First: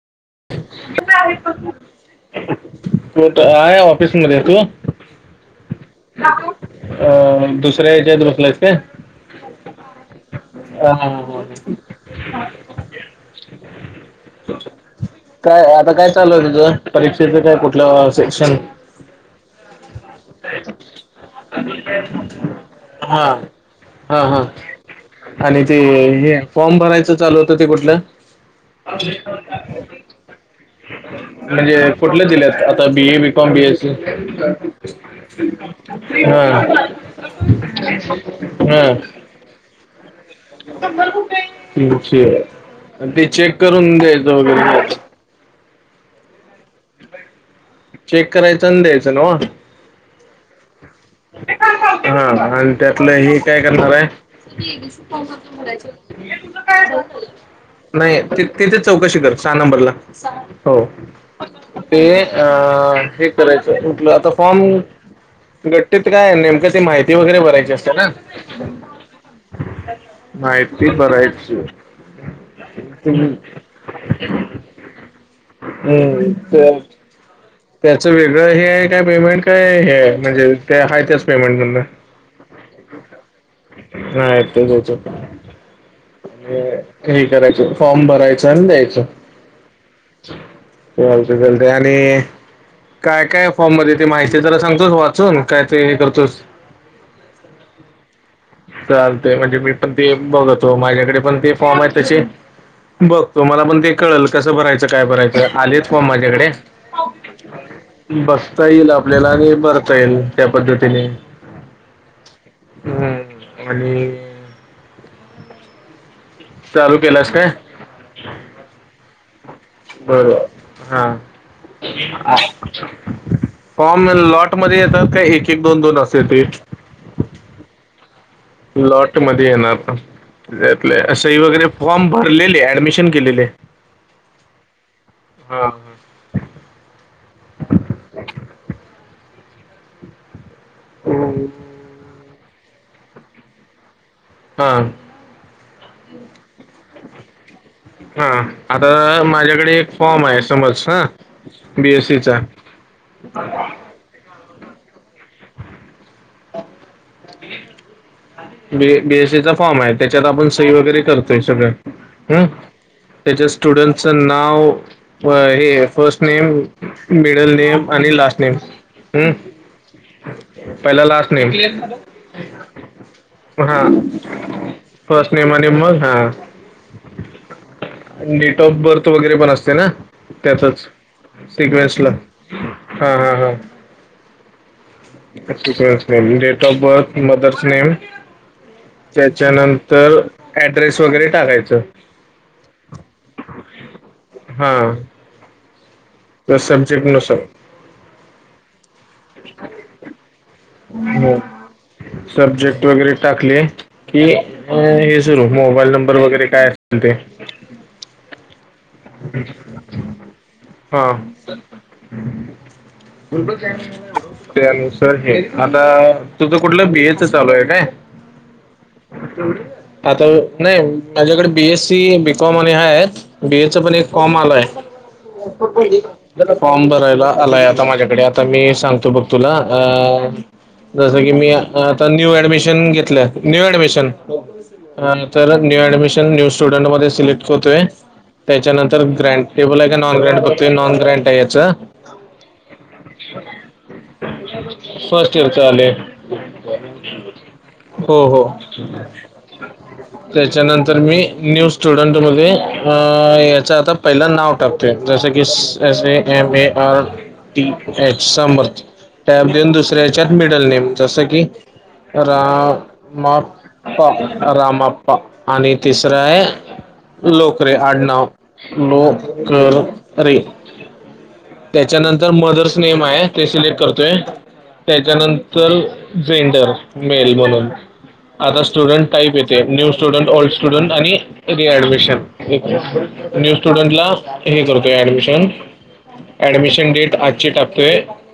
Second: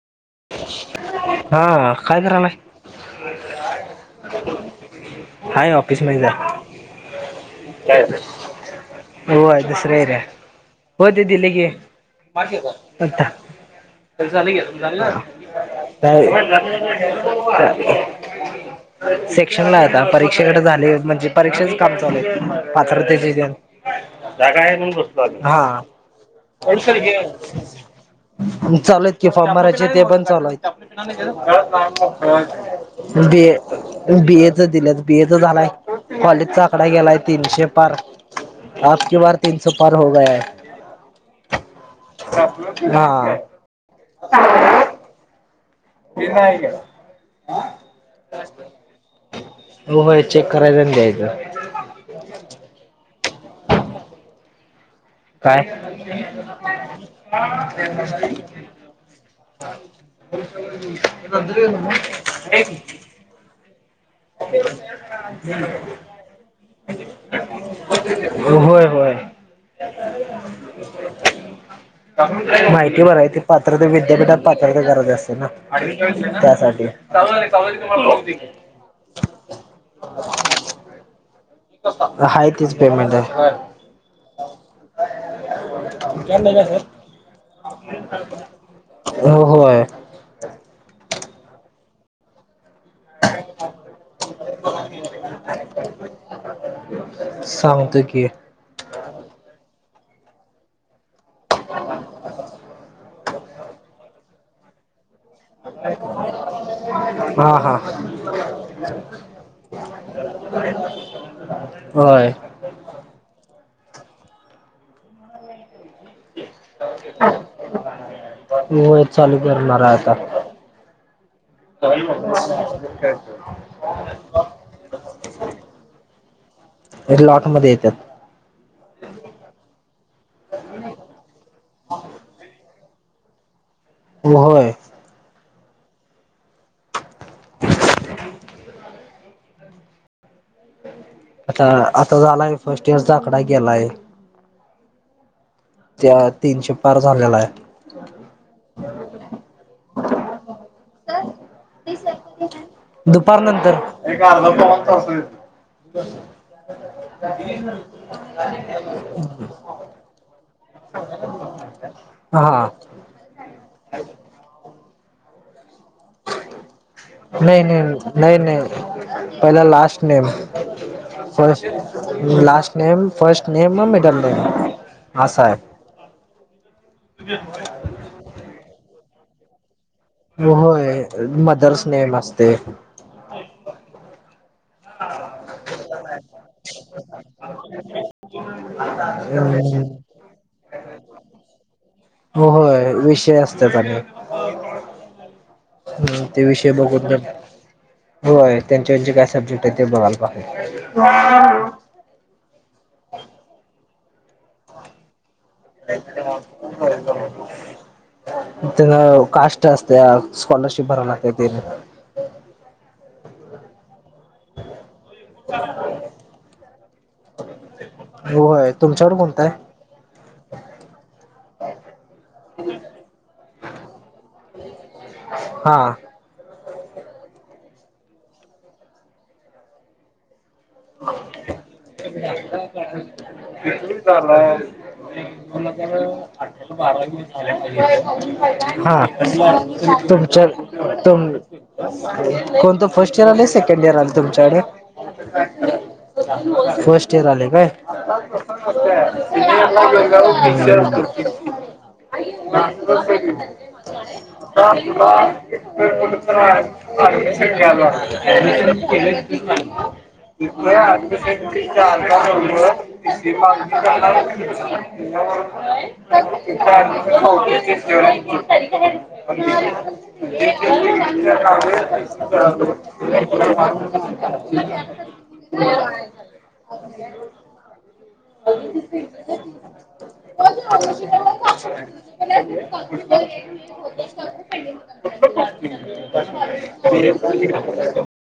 मी हा काय करायलाय इथं आहे ऑफिस मध्ये. तू? आहे ऑफिस मध्येच आहे. अं, दुसऱ्या याच्यात बसलायस हो आज दुसरा एरिया. ह ह हा हा. पाड कि आता, त्याचे झाले की. काय आता काय चालू आहे तुझं परीक्षेचं काय कुठलं सेक्शन [unintelligible] सेक्शन नाही आता, परीक्षेकडे झाले. म्हणजे परीक्षेच काम चालू आहे. हा पात्रतेची न तेन. हा हा जागा आहे म्हणून बसलो आता. आणि हा. ते हे [unintelligible] फॉर्म भरायचं चालू होतं ते कुठलं चालू आहेत की, फॉर्म भरायचे ते पण चालू आहेत. म्हणजे कुठलं दिल्यात आता B. Com A., S C B. A. च दिल्यात, बी. ए. च झालाय. हां कॉलेजचा आकडा गेलाय तीनशे पार, हां आपकी बार तीनशो पार हो गया है. चप्पल कुठ आहे? तीनशे, अन ते चेक करून द्यायचं वगैरे इथं आहे काय? चेक करायच आणि द्यायचं नव्हं? हो होय, चेक करायचं आणि द्यायचं. हा आणि त्यातलं हे काय करणार आहे? [unintelligible] ए काय? तुझं काय ग? नाही ते- तिथेच चौकशी कर सहा नंबरला. सहा? हो ते हे करायचं कुठलं, आता फॉर्म घटलेत काय नेमकं ती माहिती वगैरे, भरायची असते ना? होय होय. माहिती भरायची. माहिती भरायची. ते पात्रते विद्यापीठात पात्रता गरज असते ना, हम्म तर त्यासाठी. चालू झालंय, चालू त्याचं वेगळं हे आहे काय पेमेंट? काय हे हाय? म्हणजे का हाय त्याचं पेमेंट मधन? हाय तीच पेमेंट आहे. नाय [unintelligible] हे, हे करायचं, फॉर्म भरायचा आणि द्यायचं. होय चालतंय, चालतंय आणि काय काय फॉर्म मध्ये ते माहिती आहे जरा सांगतोस वाचून? काय ते हे करतोस? सांगतो की? चालतंय, म्हणजे मी पण ते बघतो. माझ्याकडे पण ते फॉर्म आहे तसे. बघ. तुम्हाला पण ते कळलं, कसं भरायचं काय भरायचं. आलेत फॉर्म माझ्याकडे. [unintelligible] बसता येईल आपल्याला, आणि भरता येईल त्या पद्धतीने. होय हम् आणि चालू केलास काय? व्हय चालू करणार हाय आता हां [unintelligible] फॉर्म लॉटमध्ये येतात काय एक -एक दोन -दोन असत्या ते लॉटमध्ये येत्यात लॉटमध्ये येणार लं [inaudible] सही वगैरे फॉर्म भरलेले ऍडमिशन केलेले. हो, होय हां [unintelligible] आता -आता झालाय फर्स्ट इयरचा आकडा गेलाय हा त्या तीनशे पार झालेला हाय हा, आता माझ्याकडे एक फॉर्म हाय समज हा, बी एस सी चा दुपार नंत, र एक अर्धा पाऊण तास बी, बी एस सी चा फॉर्म हाय त्याच्यात आपण सही वगैरे करतोय सगळं हं हा त्याच्या स्टुडंटचं नाव, अ हे फर्स्ट नेम मिडल नाही नाही नेम आणि नाही लास्ट नेम नाही हम् पहिला लास्ट नेम पहिला last name first last name, first name, हा म मिडल नेम फर्स्ट नेम असाय आणि मग हा [unintelligible] डेट ऑफ बर्थ वगैरे पण असतयं ना? त्यातच होय मदर्स सिगवेसला नेम असते हा, हा, हा first name, date of birth mother's name, त्याच्यानंतर ऍड्रेस वगैरे टाकायचं. हो होय विषय असत्यात आणि हा [inaudible] हम्म ते तर विषय सब्जेक्ट बघूनच नुसार होय त्यांचे-त्यांचे काय सब्जेक्ट आहे ते बघायला पाहि [inaudible] सब्जेक्ट वगैरे टाकले, की [unintelligible] हे झिरो, मोबाईल नंबर वगैरे काय असतील ते त्ये नव्ह कास्ट असत्यात, स्कॉलरशिप हा भराव लागते त्येनी [unintelligible] त्यानुसार हे, आता तुझं कुठलं बि एच चालू हाय काय? तुमच्याकड कोणता हाय? आता नाही, माझ्याकडे B S C, B com आणि हा आहे बी ए च पण एक फोम आलाय. हा फॉम भरायला आलाय आता माझ्याकडे, आता मी सांगतो बघ तुला अ जसं की मी आता, न्यू ऍडमिशन घेतलं, न्यू ऍडमिशन त्यानंतर न्यू ऍडमिशन न्यू आठवी स्टुडंट मध्ये बारावी सिलेक्ट झाल्या होतंय त्याच्यानंतर ग्रांनटेबल हाय का हा नॉन ग्रांट तुमच्या बघतो, ग्रान्ट तुम आहे याचं कोणतं फर्स्ट इयर आलंय, सेकंड इयर आलय तुमच्याकडं? फर्स्ट इयरच आले फर्स्ट इयर आलय काय? हो हो, त्याच्यानंतर मी न्यू स्टुडंट मध्ये अ अ याचं आता पहिलं नाव टाकतोय, जसं की S A M A R T H some tap then दुसरे त्यात मिडल नेम जसं की, राम आ रामा आणि तिसरं आहे लोकरे. आडनाव लो क रे त्याच्यानंतर ऍडमिशन मदर्स नेम आहे ते सिलेक्ट करतोय, त्याच्यानं- आणि परत जेंडर मेल म्हणून. आता स्टुडंट टाईप येते न्यू स्टुडंट, ओल्ड स्टुडंट आणि रिएडमिशन. न्यू स्टुडंटला हे करतोय ऍडमिशन. ऍडमिशन डेट आजची टाकतोय.